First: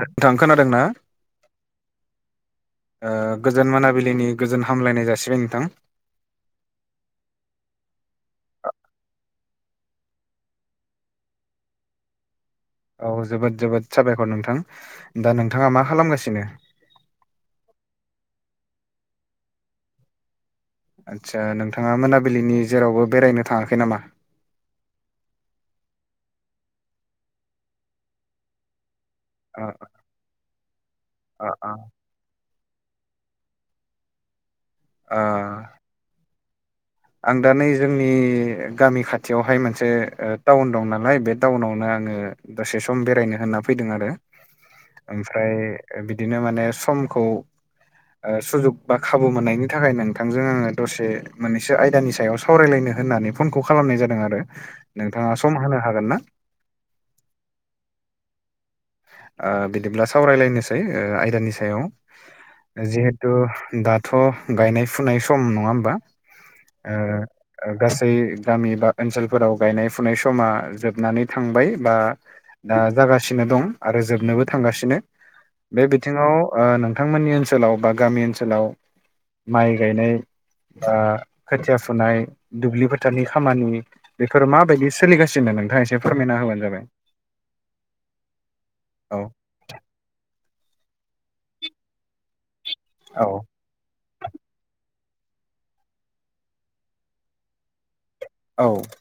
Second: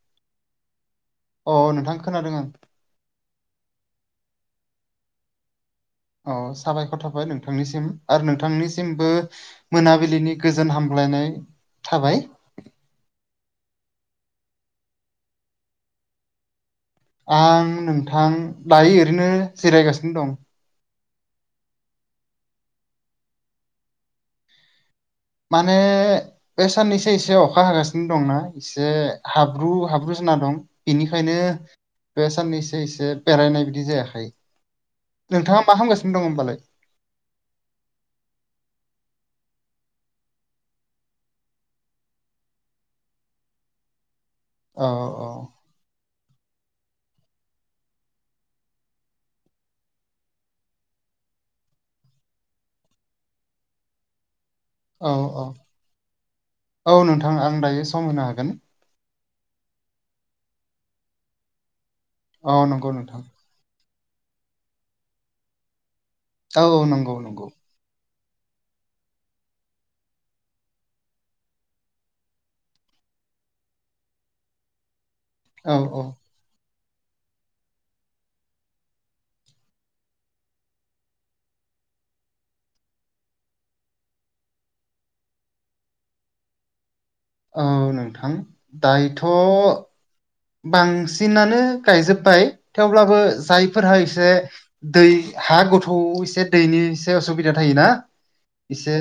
नोंथां खोनादों ना? अ नोंथां खोनादों आं ओ गोजोन मोनाबिलिनि गोजोन हामलायनाय जासिबाय नोंथां औ साबायखर थाबाय नोंथांनिसिम आरो नोंथांनिसिमबो मोनाबिलिनि गोजोन हामग्लायनाय थाबाय औ जोबोद जोबोद साबायखर नोंथां दा नोंथाङा मा खालामगासिनो आं नोंथां दायो ओरैनो जिरायगासिनो दं आदसा नोंथाङा मोनाबिलिनि जेरावबो बेरायनो थाङाखै नामा? माने बे साननैसो एसे अखा होगासिनो दंना एसे ओ हाब्रु हाब्रु जोना दं बेनिखायनो ओ ओ बे साननैसो एसे बेरायनाय बिदि जायाखै ओ नोंथाङा मा हगासिनो दं होनोमबालाय? आं दा नै जोंनि गामि खाथियावहाय मोनसे ओ टाउन दं नालाय बे टाउनावनो आङो दसे सम बेरायनो होनना फैदों आरो अ अ ओमफ्राय बिदिनो माने समखौ ओ सुजुग बा खाबु मोननायनि थाखाय नोंथांजों आङो दसे मोन नैसो आयदानि सायाव सावरायलायनो होननानै फनखौ खालामनाय जादों आरो औ नोंथाङा औ सम होनो हागोन ना? औ नोंथां आं दायो सम होनो हागोन बिदिब्ला सावरायलायनोसै आयदानि सायाव औ नंगौ नोंथां जिहेथु दाथ' गायनाय फुनाय सम नङा होनबा औ औ नंगौ नंगौ गासै गामि बा ओनसोलफोराव गायनाय फुनाय समा जोबनानै थांबाय बा दा जागासिनो दं। आरो जोबनोबो थांगासिनो औ बे औ बिथिङाव नोंथांमोननि ओनसोलाव बा गामि ओनसोलाव माइ गायनाय दा खोथिया फुनाय दुब्लि फोथारानि खामानि बेफोर माबायदि सोलिगासिनो नोंथाङा एसे फोरमायना होबानो जाबाय औ नोंथां औ दायोथ' बांसिनानो गायजोब्बाय थेवब्लाबो औ जाय बे फोरहा एसे दै हा गोथौ एसे दैनि एसे असुबिदा थायो ना एसे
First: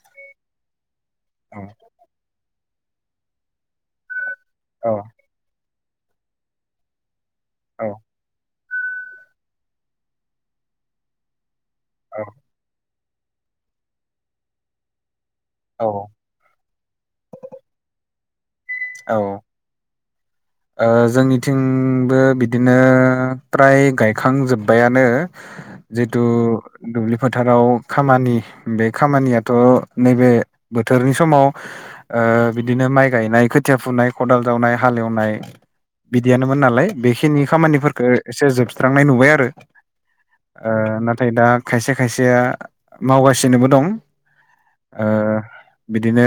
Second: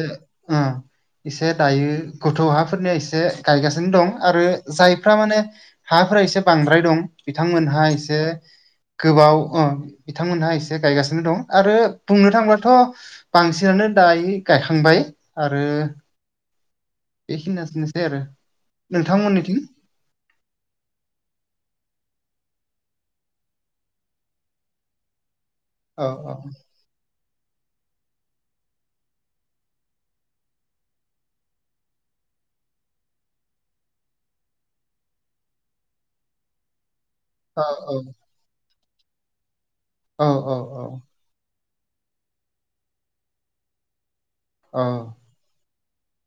एसे औ दायो गथ' हाफोरनिया एसे गायगासिनो दं। आरो औ जायफ्रा माने हाफोरा एसे बांद्राय दं बिथांमोनहा औ एसे गोबाव बिथांमोनहा एसे गायगासिनो दं आरो औ बुंनो थांब्लाथ' बांसिनानो दायो गायखांबाय आरो। औ बेखियानोसै आरो औ नोंथांमोननिथिं जोंनिथिंबो बिदिनो फ्राय गायखांजोब्बाइयानो औ जितु औ दुब्लि फोथाराव खामानि बे खामानियाथ' नैबे बोथोरनि समाव बिदिनो माइ गायनायखौ खोथिया फुनाय खदाल जावनाय हालेवनाय बिदियानोमोन नालाय बेखिनि औ खामानिफोरफोरखौ एसे जोबस्रांनाय नुबाय आरो ओ‌ औ औ नों नाथाय दा खायसे खायसेया मावगासिनोबो दं। औ बिदिनो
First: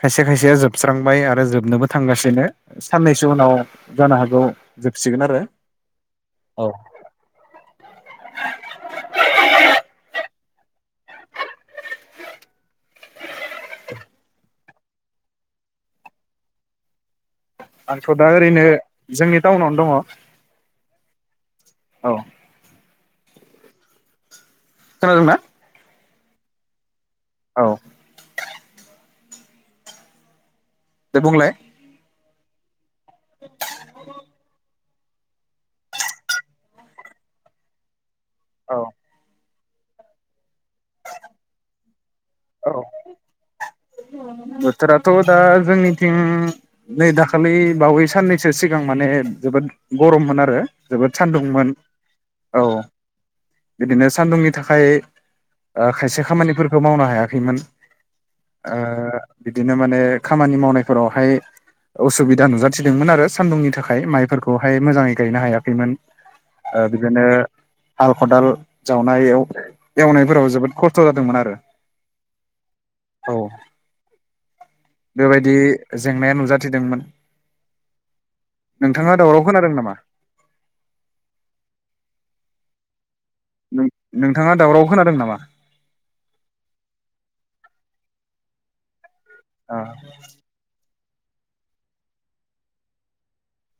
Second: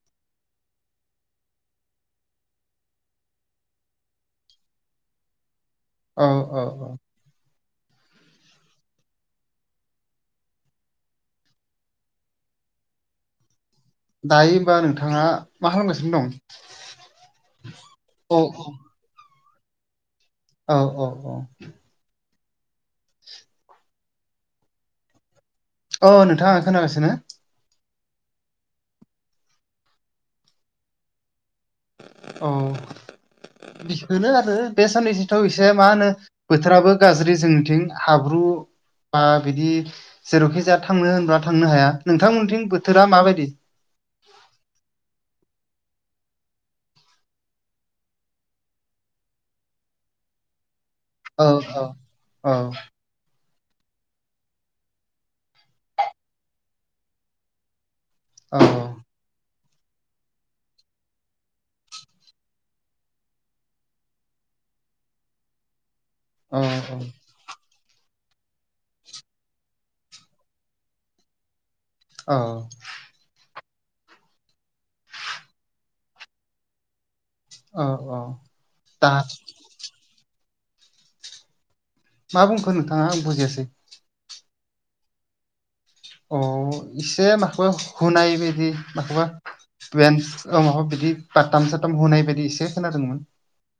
खायसे खायसेया जोबस्रांबाय आरो आरो जोबनोबो थांगासिनो साननैसो उनाव जानो हागौ जोबसिगोन आरो। औ औ औ दायो होमबा नोंथाङा मा खालामसिनो दं? आंथ' दा औ ओरैनो जोंनि टाउनावनो दङ औ औ औ औ खोनादोंना अ नोंथाङा खोनागासिनो न औ दे बुंलाय औ बेसो आरो बे साननैसोथ' एसे मा होनो बोथोराबो गाज्रि जोंनिथिं हाब्रु औ बा बिदि जेरावखि जाया थांनो होनबा थांनो हाया औ नोंथांमोनथिं बोथोरा माबायदि बोथोराथ' दा जोंनिथिं नै दाखालि बावै साननैसो सिगां माने जोबोद गरममोन आरो जोबोद औ सान्दुंमोन औ औ बिदिनो सान्दुंनि थाखाय खायसे खामानिफोरखौ मावनो हायाखैमोन औ बिदिनो माने खामानि मावनायफोरावहाय असुबिदा नुजाथिदोंमोन आरो सान्दुंनि थाखाय माइफोरखौहाय मोजाङै गायनो हायाखैमोन ओ बिदिनो हाल खदाल जावनाय एवनायफोराव जोबोद खस्थ' जादोंमोन आरो औ औ बेबायदि जेंनाया नुजाथिदोंमोन औ औ दा नोंथाङा दावराव खोनादों नामा मा बुंखो नोंथाङा आं बुजियासै नोंथाङा दावराव खोनादों नामा औ इसे माखौबा हनाय बायदि माखौबा ओ बेन्स माबा बिदि बाथाम साथाम होनाय बायदि एसे खोनादोंमोन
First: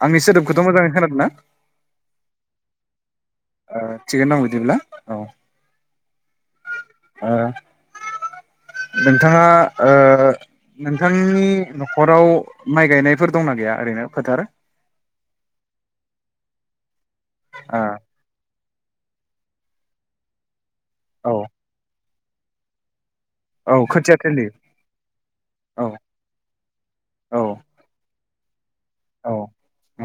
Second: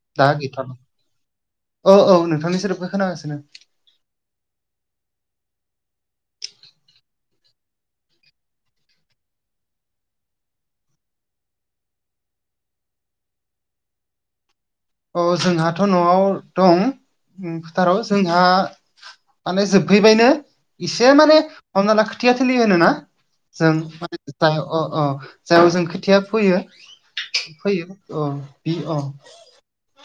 आंनि दा सोदोबखौथ' गैथारला मोजाङै खोनादोंना औ औ नोंथांनि सोदोबखौ खोनागासिनो ओ थिगैनो दं बिदिब्ला औ नोंथाङा ओ नोंथांनि न'खराव माइ गायनायफोर दंना गैया ओरैनो फोथार औ जोंहाथ' न'आव दं फोथाराव जोंहा माने जोबहैबायनो एसे ओ माने हमना ला खोथिया थोलि होनोना औ जों खोथिया माने थिलि जा अ अ जेराव जों औ खोथिया फैयो औ फैयो औ बि औ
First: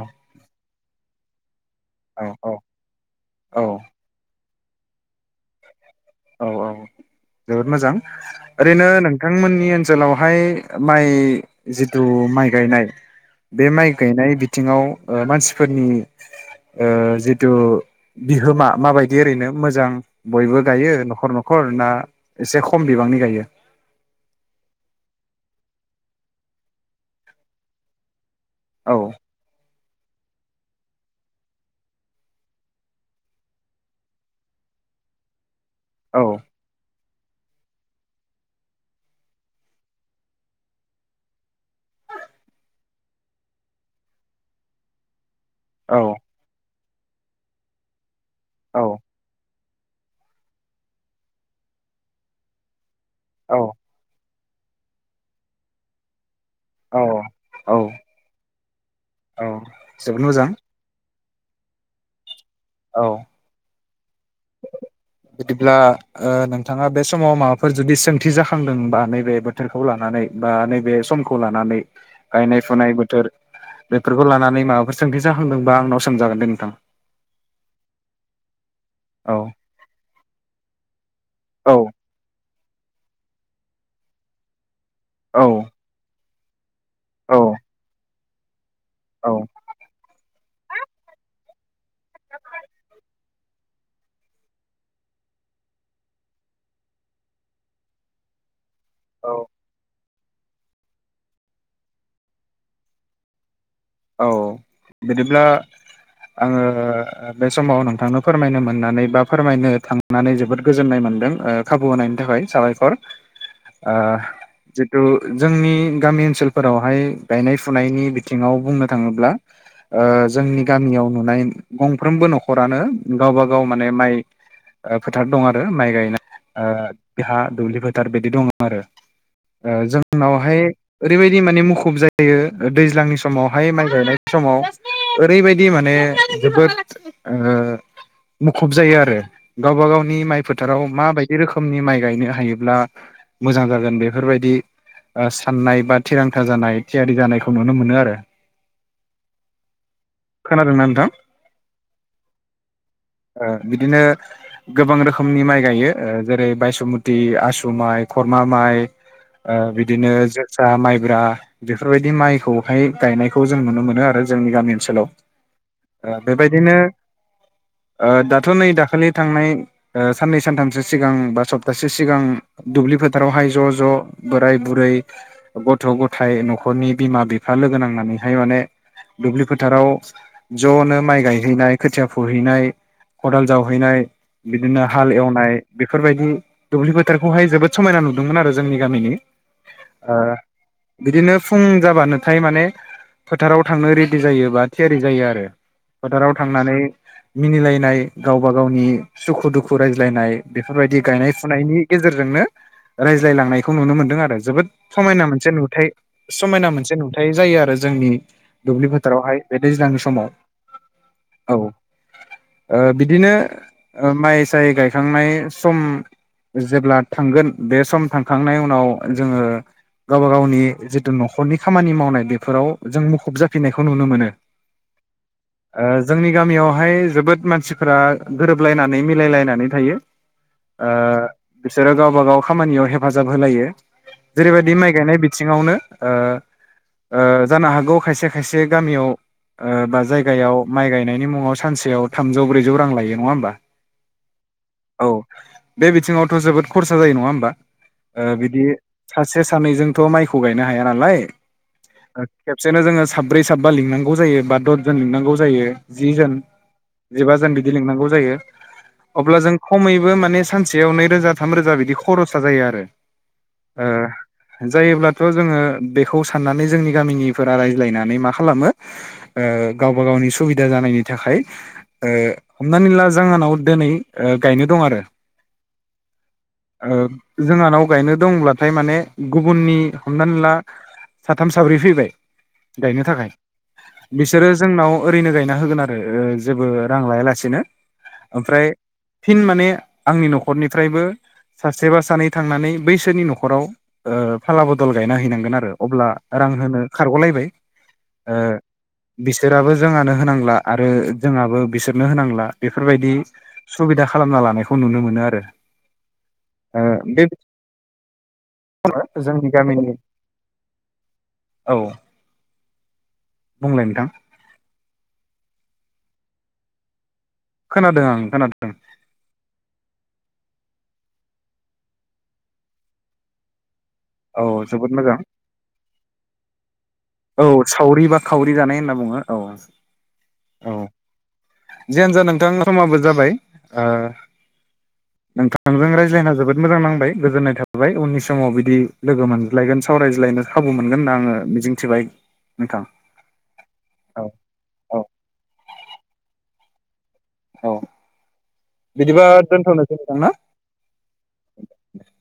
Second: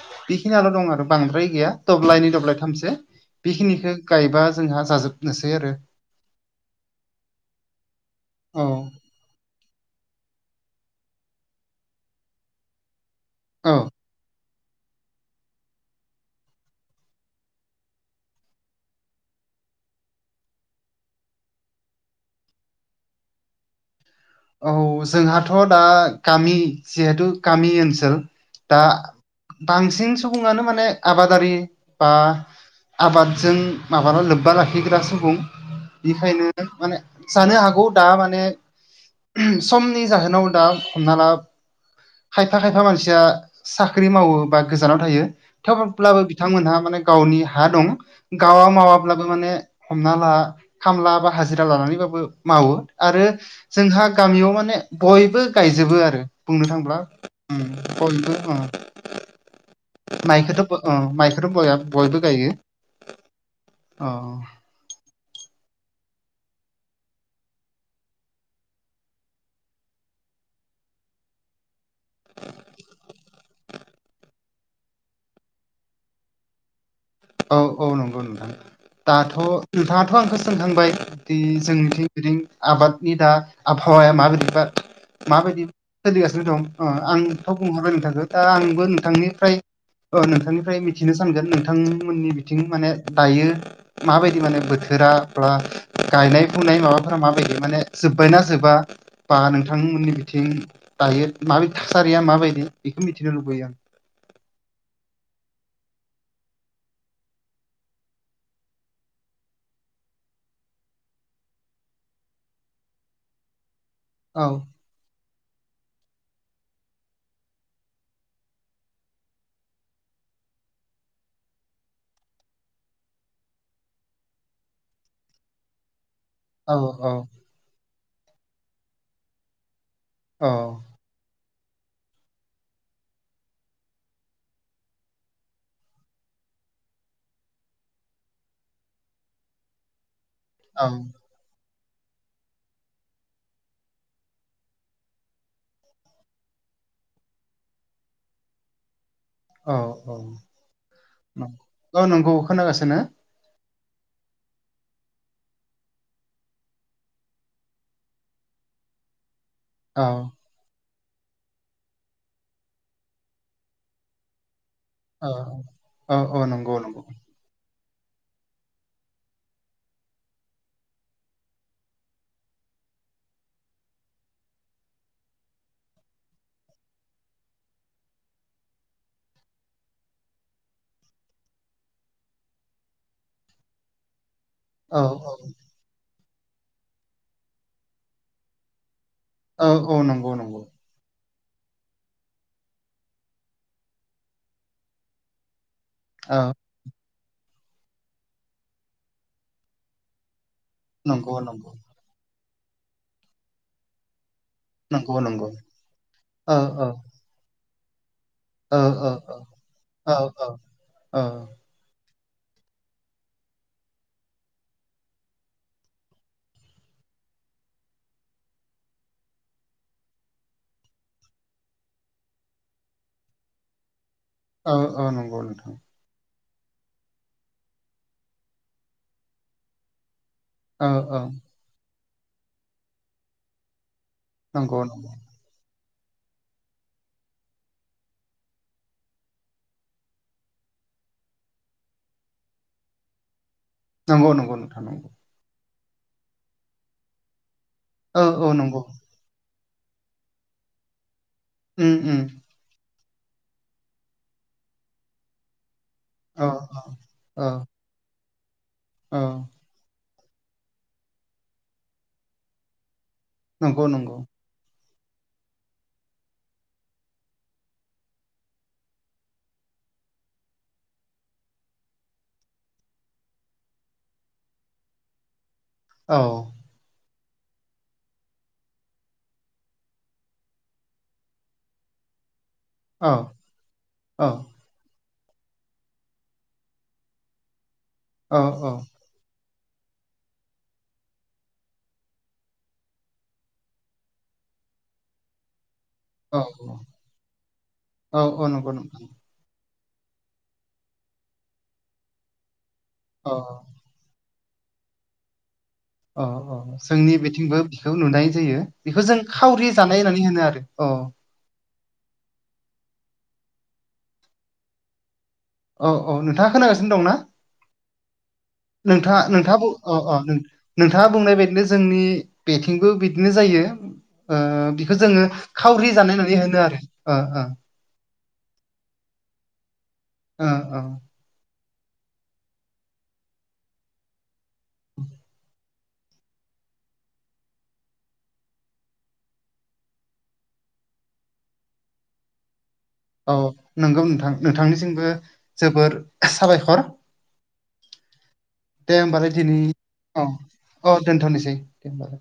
औ बेखिनियाल' दं आरो बांद्राय गैया दब्लाइनि औ औ दब्लाय थामसो औ बेखिनिखौ गायबा जोंहा जाजोबनोसै आरो औ औ जोबोद मोजां औ ओरैनो नों बिथांमोननि ओनसोलावहाय माइ जिथु माइ गायनाय बे औ माइ गायनाय बिथिङाव मानसिफोरनि जिथु बिहोमा माबायदि ओरैनो मोजां बयबो गायो न'खर न'खर ना एसे खम बिबांनि गायो औ जोंहाथ' दा गामि जिहेथु गामि ओनसोल दा औ बांसिन सुबुङानो माने आबादारि बा आबादजों माब्ला लोब्बा लाखिग्रा सुबुं औ बेखायनो माने जानो हागौ दा माने समनि जाहोनाव दा हमना ला खायफा खायफा मानसिया साख्रि मावो बा गोजानाव थायो औ थेवब्लाबो बिथांमोनहा माने गावनि हा दं गावा औ मावाब्लाबो माने हमना ला खामला बा हाजिरा लानानैबाबो मावो आरो औ जोंहा गामियाव माने बयबो गायजोबो आरो बुंनो थांब्ला औ औ बयबो औ जोबोद मोजां मायखौथ' अ माइखथ' बया बयबो गायो औ अ बिदिब्ला नोंथाङा बे समाव माबाफोर जुदि सोंथि जाखांदोंबा नैबे बोथोरखौ लानानै बा नैबे समखौ लानानै गायनाय फुनाय बोथोर बेफोरखौ लानानै माबाफोर सोंथि जाखांदोंबा आंनाव सोंजागोन दे नोंथां औ औ नंगौ नोंथां दाथ' औ नोंथाङाथ' आंखौ जोंखांबाय दि औ जोंनिथिं बिदि आबादनि दा आबहावाया माबायदि बा औ माबायदि सोलिगासिनो दं अ औ आंथ' बुंहरबाय‌ नोंथांखौ दा आंबो नोंथांनिफ्राय अ नोंथांनिफ्राय मिथिनो सानगोन नोंथांमोननि बिथिं माने दायो माबायदि माने बोथोरा बा गायनाय फुनाय माबाफोरा माबायदि माने जोब्बायना जोबा औ बा नोंथांमोननि बिथिं दायो माबायदि थासारिया माबायदि बेखौ मिथिनो लुबैयो आं औ बिदिब्ला आङो बे समाव नोंथांनो फोरमायनो मोननानै बा फोरमायनो थां नानै जोबोद गोजोन्नाय मोनदों खाबु होनायनि थाखाय साबायखर ओ औ जितु जोंनि गामि ओनसोलफोरावहाय गायनाय फुनायनि बिथिङाव बुंनो थाङोब्ला जोंनि गामियाव नुनाय गंफ्रोमबो न'खरानो गावबा गाव माने माइ ओ फोथार दं आरो माइ गायनाय ओ औ औ बिहा दुब्लि फोथार बिदि दङ आरो औ जोंनावहाय ओरैबायदि माने मुखुब जायो दैज्लांनि समाव बाहाय माइ गानाय समाव ओरैबायदि माने जोबोद मुखुब जायो आरो गावबा गावनि माइ फोथाराव औ माबायदि जि रोखोमनि माइ गायनो हायोब्ला मोजां जागोन बेफोरबायदि साननाय बा थिरांथा जानाय थियारि जानायखौ नुनो मोनो आरो औ-औ-औ खोनादोंना नोंथां नोंग ओ नंगौ खोनागासिनो ओ बिदिनो गोबां रोखोमनि माइ गायो जेरै बायसुमुति आसु माइ खुरमा माइ औ बिदिनो जोसा माइब्रा बेफोरबायदि माइखौहाय गायनाय खौ जों नुनो मोनो आरो जोंनि गामि ओनसोलाव औ औ औ बेबायदिनो नंगौ नंगौ दाथ' नै दाखालि थांनाय साननै सानथामसो सिगां बा सप्तासे सिगां दुब्लि फोथारावहाय ज' ज' बोराय बुरै गथ' गथाय न'खरनि बिमा बिफा लोगो नांनानैहाय माने दुब्लि फोथाराव ज'नो माइ गायहैनाय खोथिया फुहैनाय खदाल जावहैनाय बिदिनो औ हाल औ एवनाय बेफोरबायदि दुब्लि फोथारखौहाय जोबोद समायना नुदोंमोन आरो जोंनि गामिनि औ-औ ओ नंगौ नंगौ बिदिनो फुं जाबानोथाय माने फोथाराव थांनो रेडि जायोबा थियारि जायो आरो फोथाराव औ थांनानै मिनिलायनाय गावबा गावनि सुखु दुखु रायज्लायनाय बेफोरबायदि गायनाय नंगौ नंगौ फुनायनि गेजेरजोंनो रायज्लाय लांनायखौ नुनो मोनदों आरो जोबोद नंगौ समायना नंगौ मोनसे नुथाय औ समायना औ मोनसे नुथाय जायो आरो जोंनि औ दुब्लि औ फोथारावहाय बे दैज्लांनि औ समाव औ बिदिनो माइ साय गायखांनाय सम जेब्ला थांगोन बे सम थांखांनायनि उनाव जोङो गावबा गावनि जितु न'खरनि खामानि मावनाय बेफोराव जों मुखुब जाफिननायखौ नुनो मोनो औ औ नंगौ नोंथां जोंनि गामियावहाय जोबोद मानसिफोरा गोरोबलायनानै मिलायलायनानै थायो औ औ बिसोरो गावबा गाव खामानियाव हेफाजाब होलायो जेरैबायदि नंगौ माइ नंगौ गायनाय बिथिङावनो जानो हागौ खायसे खायसे गामियाव बा जायगायाव माइ गायनायनि मुङाव सानसेयाव थामजौ ब्रैजौ रां लायो नङा होमबा नंगौ नंगौ नोंथां नांगौ औ बे बिथिङावथ' जोबोद खरसा जायो नङा होमबा औ औ बिदि नंगौ सासे सानैजोंथ' माइखौ गायनो हाया नालाय उम-उम खेबसेनो जोङो साब्रै साबा लिंनांगौ जायो बा दसजन लिंनांगौ जायो जि जोन औ जिबा औ जोन बिदि लिंनांगौ जायो औ अब्ला जों खमैबो माने सानसेयाव नैरोजा थाम रोजा बिदि खरसा जायो आरो नंगौ नंगौ ओ जायोब्लाथ' जोङो बेखौ साननानै जोंनि गामिनिफोरा रायज्लायनानै मा खालामो गावबा गावनि सुबिदा जानायनि थाखाय हमनानै ला जोंहानाव दिनै गायनो दं आरो औ जोंहानाव गायनो दंब्लाथाय माने गुबुननि हमनानै ला साथाम साब्रै फैबाय गायनो औ थाखाय औ बिसोरो जोंनाव ओरैनो गायना होगोन आरो जेबो रां लायालासेनो औ ओमफ्राय फिन माने आंनि न'खरनिफ्रायबो सासेबा सानै थांनानै बैसोरनि न'खराव फाला बदल गायना हैनांगोन आरो अब्ला औ रां होनो खारग'लायबाय औ औ नंगौ नोंथां बिसोराबो जोंहानो होनांला आरो जोंहाबो बिसोरनो होनांला बेफोरबायदि औ सुबिदा खालामना लानायखौ नुनो मोनो आरो औ औ ओ जोंनि बे बेथिंबो बिखौ नुनाय जायो बेखौ जों जोंनि खावरि गामिनि जानाय होननानै होनो आरो। अ औ बुंलाय नोंथां। औ औ नोंथाङा खोनागासिनो दं ना? खोनादों आं खोनादों। नोंथाङा नोंथाङाबो अ अ नोंथाङा बुंनाय बायदिनो जोंनि बेथिंबो बिदिनो जायो औ जोबोद बिखौ मोजां जोङो खावरि जानायनानै होनो आरो। ओ ओ औ सावरि बा खावरि जानाय होनना बुङो औ अ औ जियानो जा नोंथां समाबो जाबाय नोंथां। नोंजों रायज्लायना जोबोद मोजां नांबाय गोजोन्नाय थाबाय उननि समाव बिदि लोगो मोनज्लायगोन सावरायज्लायनो। खाबु मोनगोन होनना आङो मिजिंथिबाय नोंथां। औ नोंगौ औ नोंथां औ नोंथांनिसिमबो जोबोर साबायखर। औ बिदिबा दोनथ'नोसै नोंथां ना? अ दोनथ'नोसै दोनबाय।